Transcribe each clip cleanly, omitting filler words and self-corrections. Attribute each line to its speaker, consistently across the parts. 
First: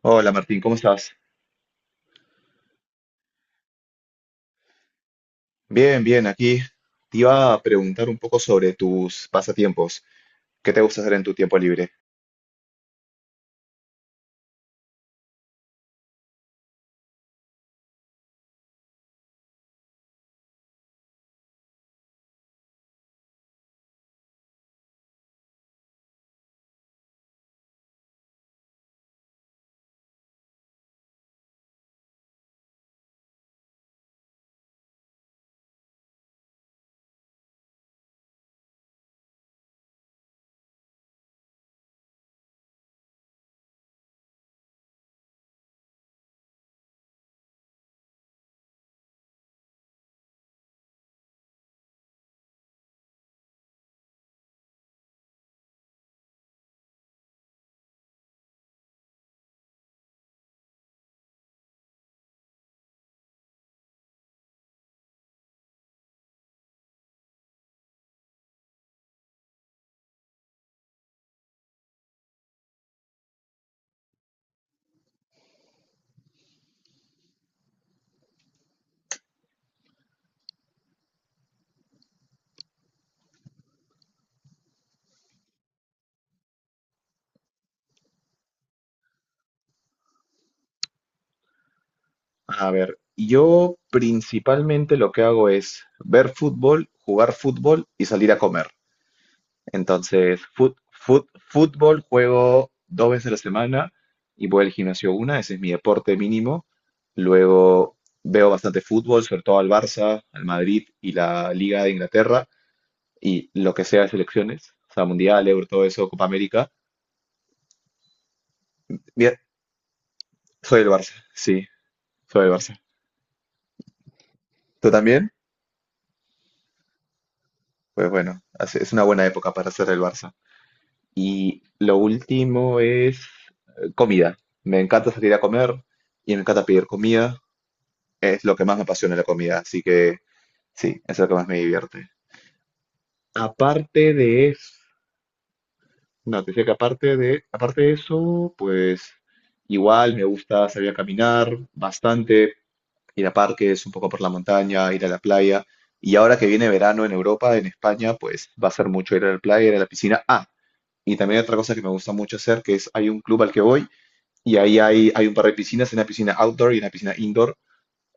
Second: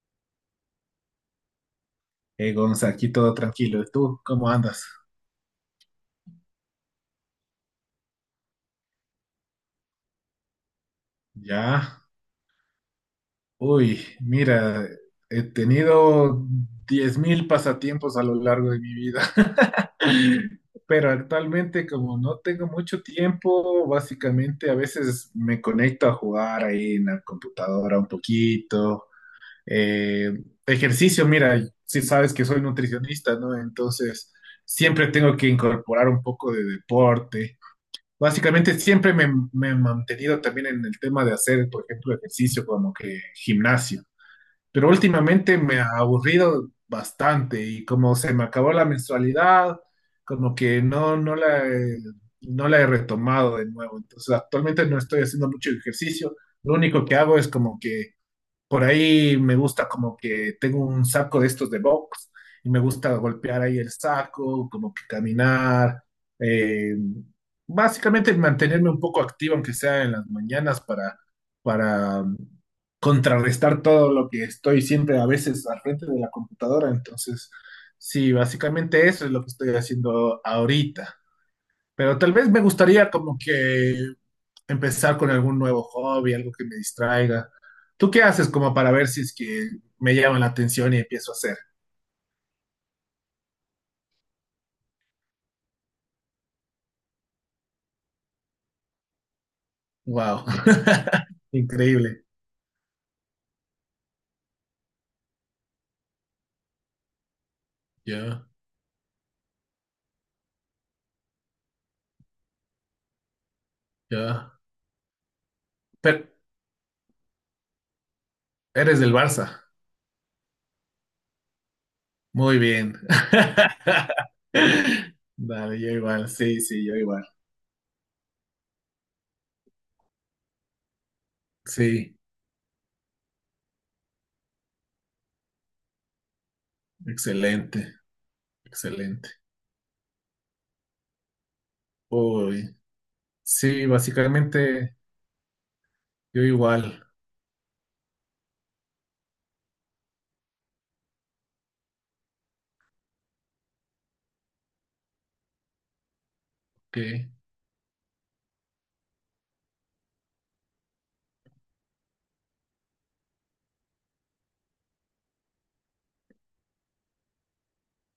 Speaker 1: Hola Martín, ¿cómo estás?
Speaker 2: Gonza, aquí todo tranquilo. ¿Y tú cómo andas?
Speaker 1: Bien, bien, aquí te iba a preguntar un poco sobre tus pasatiempos. ¿Qué te gusta hacer en tu tiempo libre?
Speaker 2: Ya. Uy, mira, he tenido 10.000 pasatiempos a lo largo de mi vida, pero actualmente como no tengo mucho tiempo, básicamente a veces me conecto a jugar ahí en la computadora un poquito. Eh, ejercicio, mira, si sabes que soy nutricionista, ¿no? Entonces siempre tengo que incorporar un poco de deporte. Básicamente siempre me he mantenido también en el tema de hacer, por ejemplo, ejercicio como que gimnasio, pero últimamente me ha aburrido bastante y como se me acabó la mensualidad, como que no, no la he retomado de nuevo. Entonces actualmente no estoy haciendo mucho ejercicio, lo único que hago es como que por ahí me gusta como que tengo un saco de estos de box y me gusta golpear ahí el saco, como que caminar, eh, básicamente mantenerme un poco activo, aunque sea en las mañanas, para contrarrestar todo lo que estoy siempre a veces al frente de la computadora. Entonces, sí, básicamente eso es lo que estoy haciendo ahorita. Pero tal vez me gustaría como que empezar con algún nuevo hobby, algo que me distraiga. ¿Tú qué haces como para ver si es que me llama la atención y empiezo a hacer?
Speaker 1: A ver, yo principalmente lo que hago es ver fútbol, jugar fútbol y salir a comer. Entonces,
Speaker 2: Wow,
Speaker 1: fútbol
Speaker 2: increíble.
Speaker 1: juego dos veces a la semana y voy al gimnasio una, ese es mi deporte mínimo. Luego
Speaker 2: Ya,
Speaker 1: veo bastante fútbol, sobre todo al Barça, al Madrid y la Liga de Inglaterra, y lo que sea de
Speaker 2: ya.
Speaker 1: selecciones, o sea, Mundial, Euro, todo eso,
Speaker 2: Pero
Speaker 1: Copa América.
Speaker 2: eres del
Speaker 1: Bien,
Speaker 2: Barça.
Speaker 1: soy del Barça, sí, soy del
Speaker 2: Muy
Speaker 1: Barça.
Speaker 2: bien.
Speaker 1: ¿Tú también?
Speaker 2: Dale, yo igual. Sí, sí, yo igual.
Speaker 1: Pues bueno, es una buena época para ser del Barça. Y lo
Speaker 2: Sí,
Speaker 1: último es comida. Me encanta salir a comer y me encanta pedir comida.
Speaker 2: excelente,
Speaker 1: Es lo que más me apasiona la
Speaker 2: excelente.
Speaker 1: comida, así que sí, es lo que más me divierte.
Speaker 2: Uy, sí,
Speaker 1: Aparte de eso,
Speaker 2: básicamente yo
Speaker 1: no, te decía que
Speaker 2: igual.
Speaker 1: aparte de eso, pues igual me gusta salir a caminar bastante, ir a parques, un poco por la montaña, ir a la playa. Y ahora que viene
Speaker 2: Ok,
Speaker 1: verano en Europa, en España, pues va a ser mucho ir a la playa, ir a la piscina. Ah, y también hay otra cosa que me gusta mucho hacer, que es hay un club al que voy y ahí hay un par de piscinas, una piscina outdoor y una piscina indoor.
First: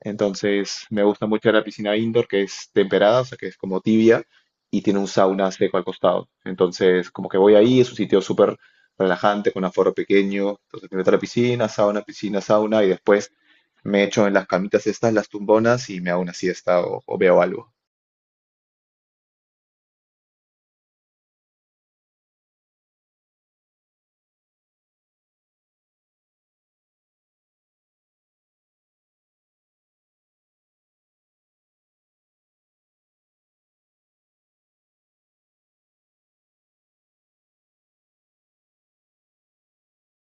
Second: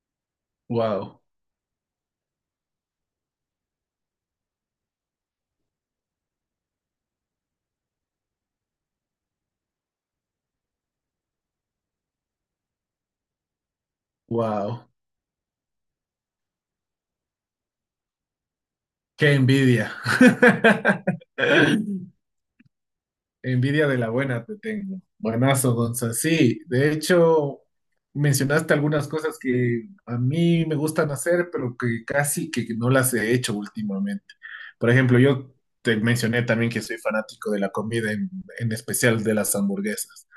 Speaker 1: Entonces me
Speaker 2: wow,
Speaker 1: gusta mucho la piscina indoor, que es temperada, o sea, que es como tibia y tiene un sauna seco al costado. Entonces, como que voy ahí, es un sitio súper relajante, con aforo pequeño. Entonces me meto a la piscina, sauna y después me echo en las
Speaker 2: wow.
Speaker 1: camitas estas, las tumbonas, y me hago una siesta o veo algo.
Speaker 2: Qué envidia. Envidia de la buena te tengo. Buenazo, Gonza. Sí, de hecho, mencionaste algunas cosas que a mí me gustan hacer, pero que casi que no las he hecho últimamente. Por ejemplo, yo te mencioné también que soy fanático de la comida, en especial de las hamburguesas,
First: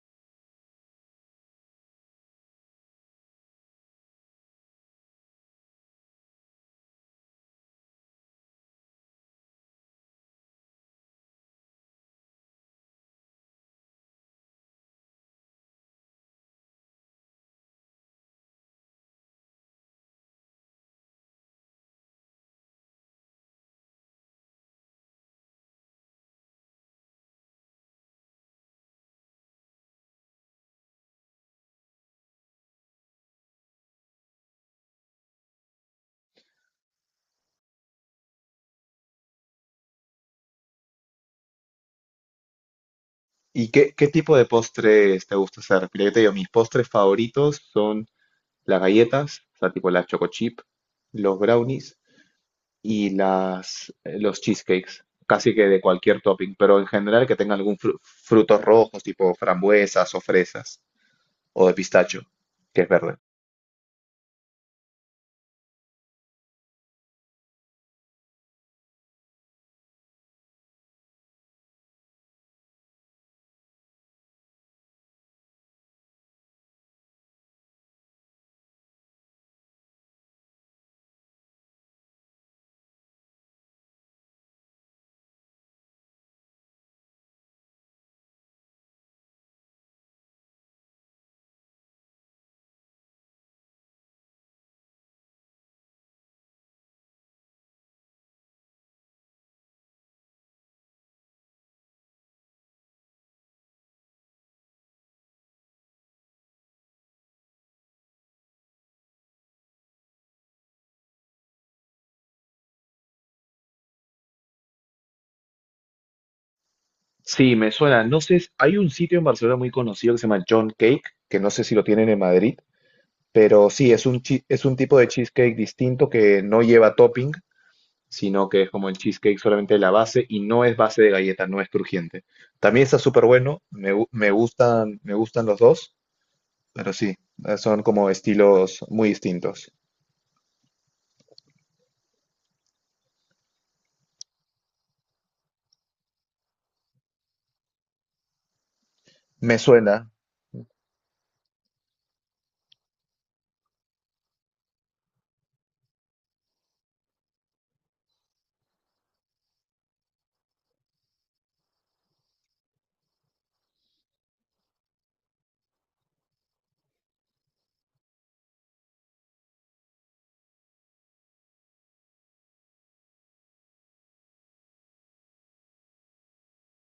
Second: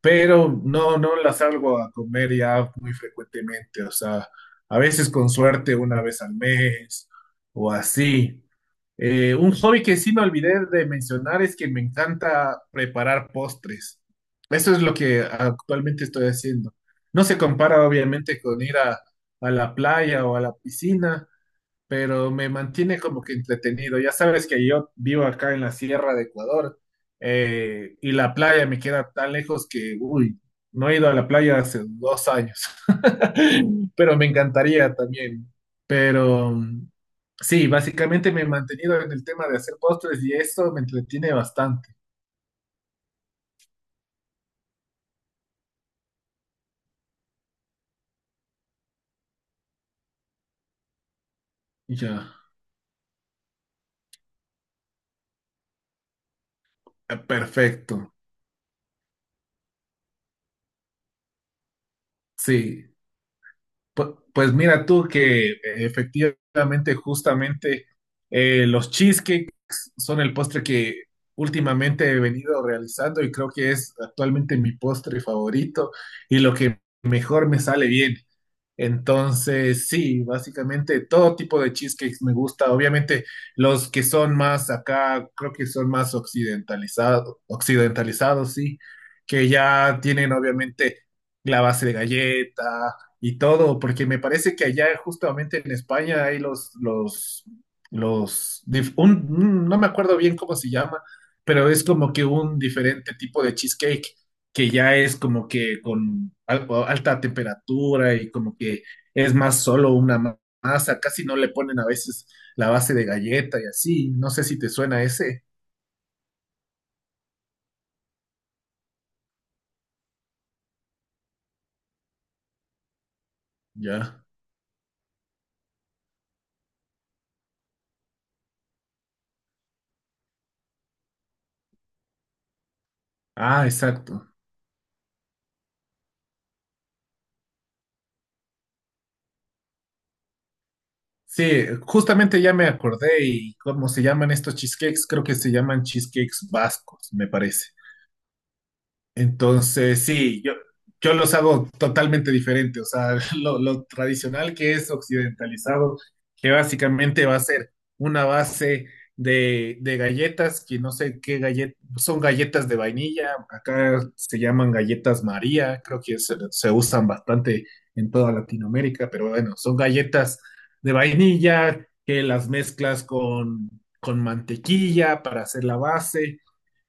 Speaker 2: pero no, no las salgo a comer ya muy frecuentemente. O sea, a veces con suerte una vez al mes o así. Un hobby que sí me olvidé de mencionar es que me encanta preparar postres. Eso es lo que actualmente estoy haciendo. No se compara obviamente con ir a la playa o a la piscina, pero me mantiene como que entretenido. Ya sabes que yo vivo acá en la Sierra de Ecuador y la playa me queda tan lejos que, uy, no he ido a la playa hace 2 años, pero me encantaría también. Pero mm, sí, básicamente me he mantenido en el tema de hacer postres y eso me entretiene bastante.
Speaker 1: ¿Y qué tipo de postres te gusta hacer? Mira, yo te digo, mis postres favoritos son las galletas, o sea, tipo las choco chip, los brownies
Speaker 2: Ya,
Speaker 1: y los cheesecakes, casi que de cualquier topping, pero en general que tenga algún
Speaker 2: perfecto.
Speaker 1: frutos rojos, tipo frambuesas o fresas, o de pistacho, que es
Speaker 2: Sí.
Speaker 1: verde.
Speaker 2: Pues mira tú que efectivamente, justamente, los cheesecakes son el postre que últimamente he venido realizando y creo que es actualmente mi postre favorito y lo que mejor me sale bien. Entonces, sí, básicamente todo tipo de cheesecakes me gusta. Obviamente, los que son más acá, creo que son más occidentalizados, occidentalizados, sí, que ya tienen obviamente la base de galleta y todo, porque me parece que allá justamente en España hay los, no me acuerdo bien cómo se llama, pero es como que un diferente tipo de cheesecake que ya es como que con alta temperatura y como que es más solo una masa, casi no le ponen a veces la base de galleta y así. No sé si te suena ese.
Speaker 1: Sí, me suena. No sé, hay un sitio en Barcelona muy conocido que se llama John Cake, que no sé si lo tienen en Madrid, pero sí, es
Speaker 2: Ya.
Speaker 1: es un tipo de cheesecake distinto que no lleva topping, sino que es como el cheesecake solamente de la base y no es base de galleta, no es crujiente. También está súper bueno,
Speaker 2: Ah, exacto.
Speaker 1: me gustan los dos, pero sí, son como estilos muy distintos.
Speaker 2: Sí, justamente ya me acordé y cómo se llaman estos cheesecakes, creo que se llaman cheesecakes vascos, me parece.
Speaker 1: Me
Speaker 2: Entonces,
Speaker 1: suena,
Speaker 2: sí, yo los hago totalmente diferente. O sea, lo tradicional que es occidentalizado, que básicamente va a ser una base de galletas, que no sé qué galletas, son galletas de vainilla, acá se llaman galletas María, creo que se usan bastante en toda Latinoamérica, pero bueno, son galletas de vainilla que las mezclas con mantequilla para hacer la base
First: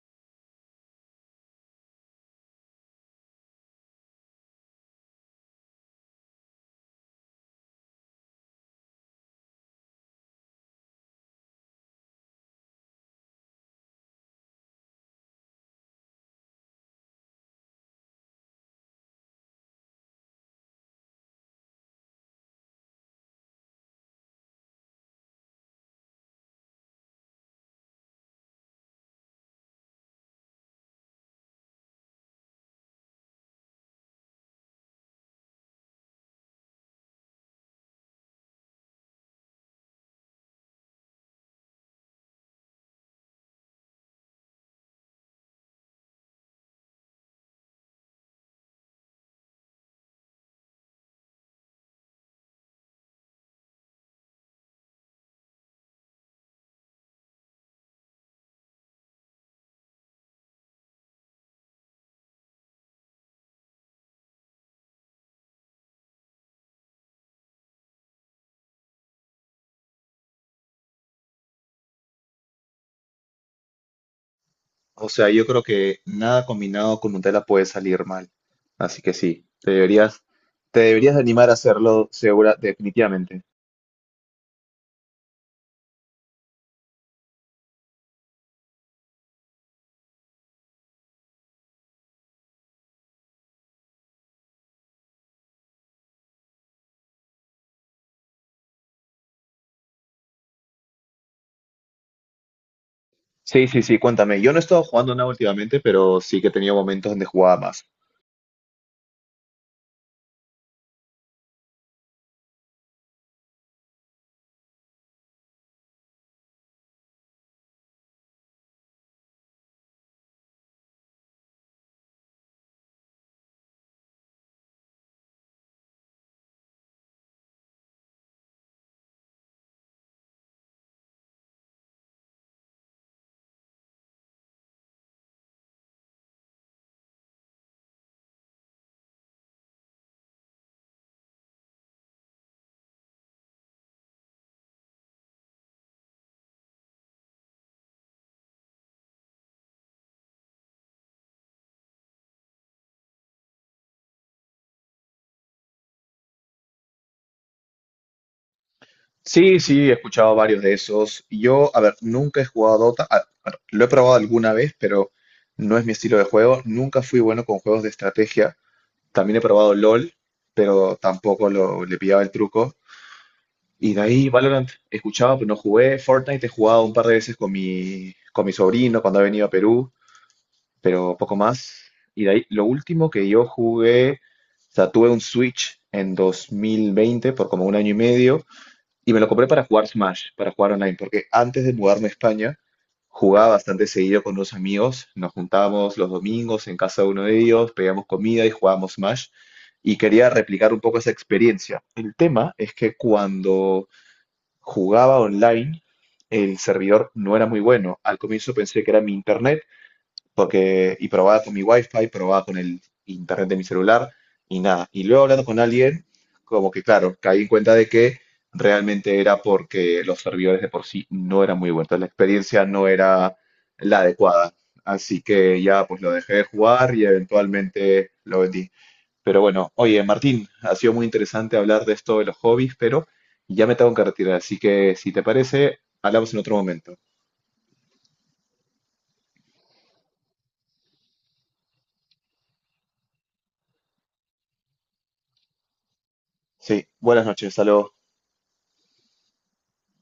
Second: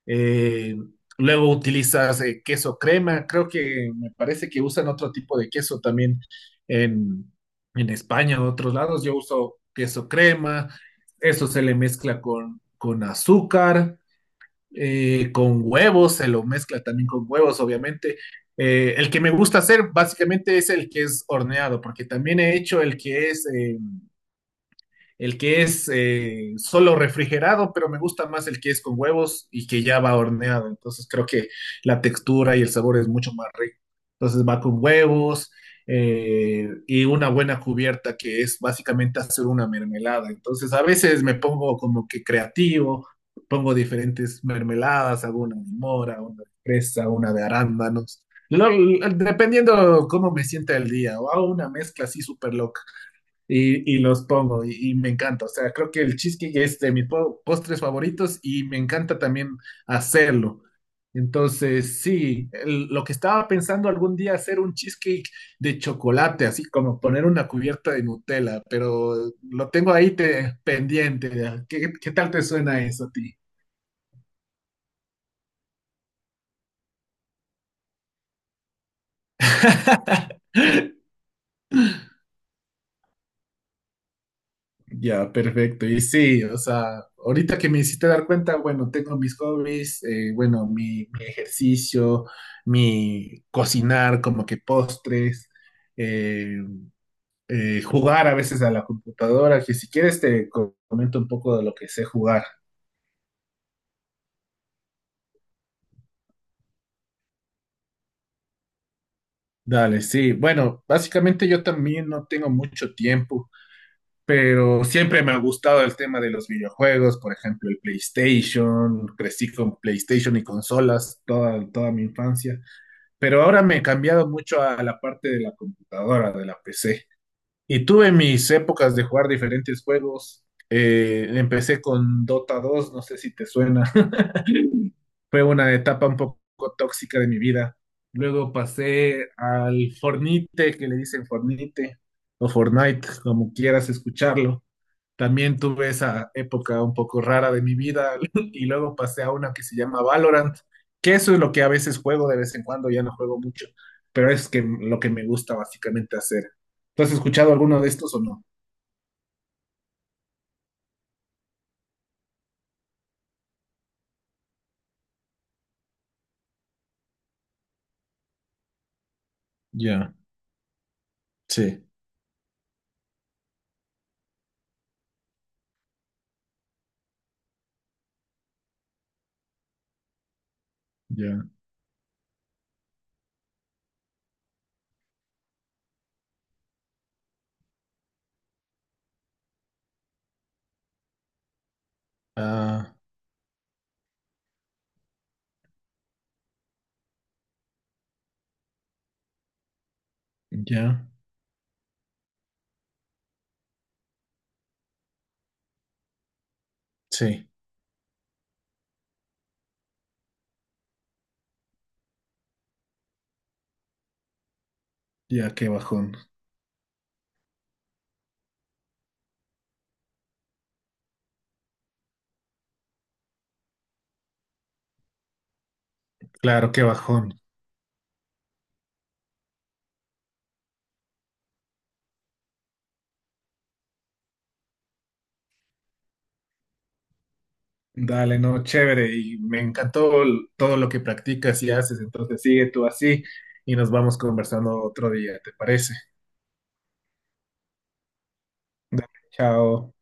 Speaker 2: eh, luego utilizas queso crema, creo que me parece que usan otro tipo de queso también en, en España, o otros lados. Yo uso queso crema, eso se le mezcla con azúcar, con huevos, se lo mezcla también con huevos, obviamente. El que me gusta hacer básicamente es el que es horneado, porque también he hecho el que es. El que es solo refrigerado, pero me gusta más el que es con huevos y que ya va horneado. Entonces creo que la textura y el sabor es mucho más rico. Entonces va con huevos y una buena cubierta que es básicamente hacer una mermelada. Entonces a veces me pongo como que creativo, pongo diferentes mermeladas, hago una de mora, una de fresa, una de arándanos. Lo- dependiendo cómo me sienta el día, o hago una mezcla así súper loca y los pongo y me encanta. O sea, creo que el cheesecake es de mis postres favoritos y me encanta también hacerlo. Entonces, sí, lo que estaba pensando algún día hacer un cheesecake de chocolate, así como poner una cubierta de Nutella, pero lo tengo ahí pendiente. ¿Qué, qué tal te suena eso a ti?
Speaker 1: o sea, yo creo que nada combinado con Nutella puede salir mal. Así que sí, te deberías de animar a hacerlo, segura, definitivamente.
Speaker 2: Ya, perfecto. Y sí, o sea, ahorita que me hiciste dar cuenta, bueno, tengo mis hobbies, bueno, mi ejercicio, mi cocinar como que postres, eh, jugar a veces a la computadora, que si quieres te comento un poco de lo que sé jugar.
Speaker 1: Sí, sí, sí, cuéntame. Yo no he estado jugando nada últimamente, pero sí que he tenido momentos donde jugaba más.
Speaker 2: Dale, sí. Bueno, básicamente yo también no tengo mucho tiempo. Pero siempre me ha gustado el tema de los videojuegos, por ejemplo, el PlayStation, crecí con PlayStation y consolas toda mi infancia, pero ahora me he cambiado mucho a la parte de la computadora, de la PC. Y tuve mis épocas de jugar diferentes juegos. Empecé con Dota 2, no sé si te suena. Fue una etapa un poco tóxica de mi vida. Luego pasé al Fornite, que le dicen Fornite, o Fortnite, como quieras escucharlo. También tuve esa época un poco rara de mi vida y luego pasé a una que se llama Valorant, que eso es lo que a veces juego de vez en cuando, ya no juego mucho, pero es que lo que me gusta básicamente hacer. ¿Tú has escuchado alguno de estos o no?
Speaker 1: Sí, sí, he escuchado varios de esos. Yo, a ver, nunca he jugado Dota. A ver, lo he probado alguna vez, pero no es mi estilo de juego. Nunca fui bueno con juegos de estrategia. También he probado LOL,
Speaker 2: Ya,
Speaker 1: pero tampoco
Speaker 2: sí,
Speaker 1: le pillaba el truco. Y de ahí Valorant escuchaba, pero no jugué. Fortnite he jugado un par de veces con con mi sobrino cuando ha venido a Perú, pero poco
Speaker 2: ya,
Speaker 1: más. Y de ahí, lo último que yo jugué, o sea, tuve un Switch en 2020 por como un año y medio. Y me lo compré para jugar Smash, para jugar online, porque antes de mudarme a España
Speaker 2: ah,
Speaker 1: jugaba bastante seguido con unos amigos, nos juntábamos los domingos en casa de uno de ellos, pedíamos comida y jugábamos Smash, y quería replicar un poco
Speaker 2: ya,
Speaker 1: esa experiencia. El tema es que cuando jugaba online, el servidor no era
Speaker 2: sí.
Speaker 1: muy bueno. Al comienzo pensé que era mi internet, porque y probaba con mi wifi, probaba con el internet de mi celular y nada. Y luego hablando
Speaker 2: Ya,
Speaker 1: con
Speaker 2: qué
Speaker 1: alguien,
Speaker 2: bajón.
Speaker 1: como que claro, caí en cuenta de que realmente era porque los servidores de por sí no eran muy buenos, la experiencia no era la adecuada. Así que ya pues lo dejé de
Speaker 2: Claro, qué
Speaker 1: jugar y
Speaker 2: bajón.
Speaker 1: eventualmente lo vendí. Pero bueno, oye Martín, ha sido muy interesante hablar de esto de los hobbies, pero ya me tengo que retirar, así que si te parece, hablamos en otro momento.
Speaker 2: Dale, no, chévere. Y me encantó todo lo que practicas y haces. Entonces sigue tú así y nos vamos conversando otro día, ¿te parece?
Speaker 1: Sí, buenas noches, saludos.
Speaker 2: Dale, chao.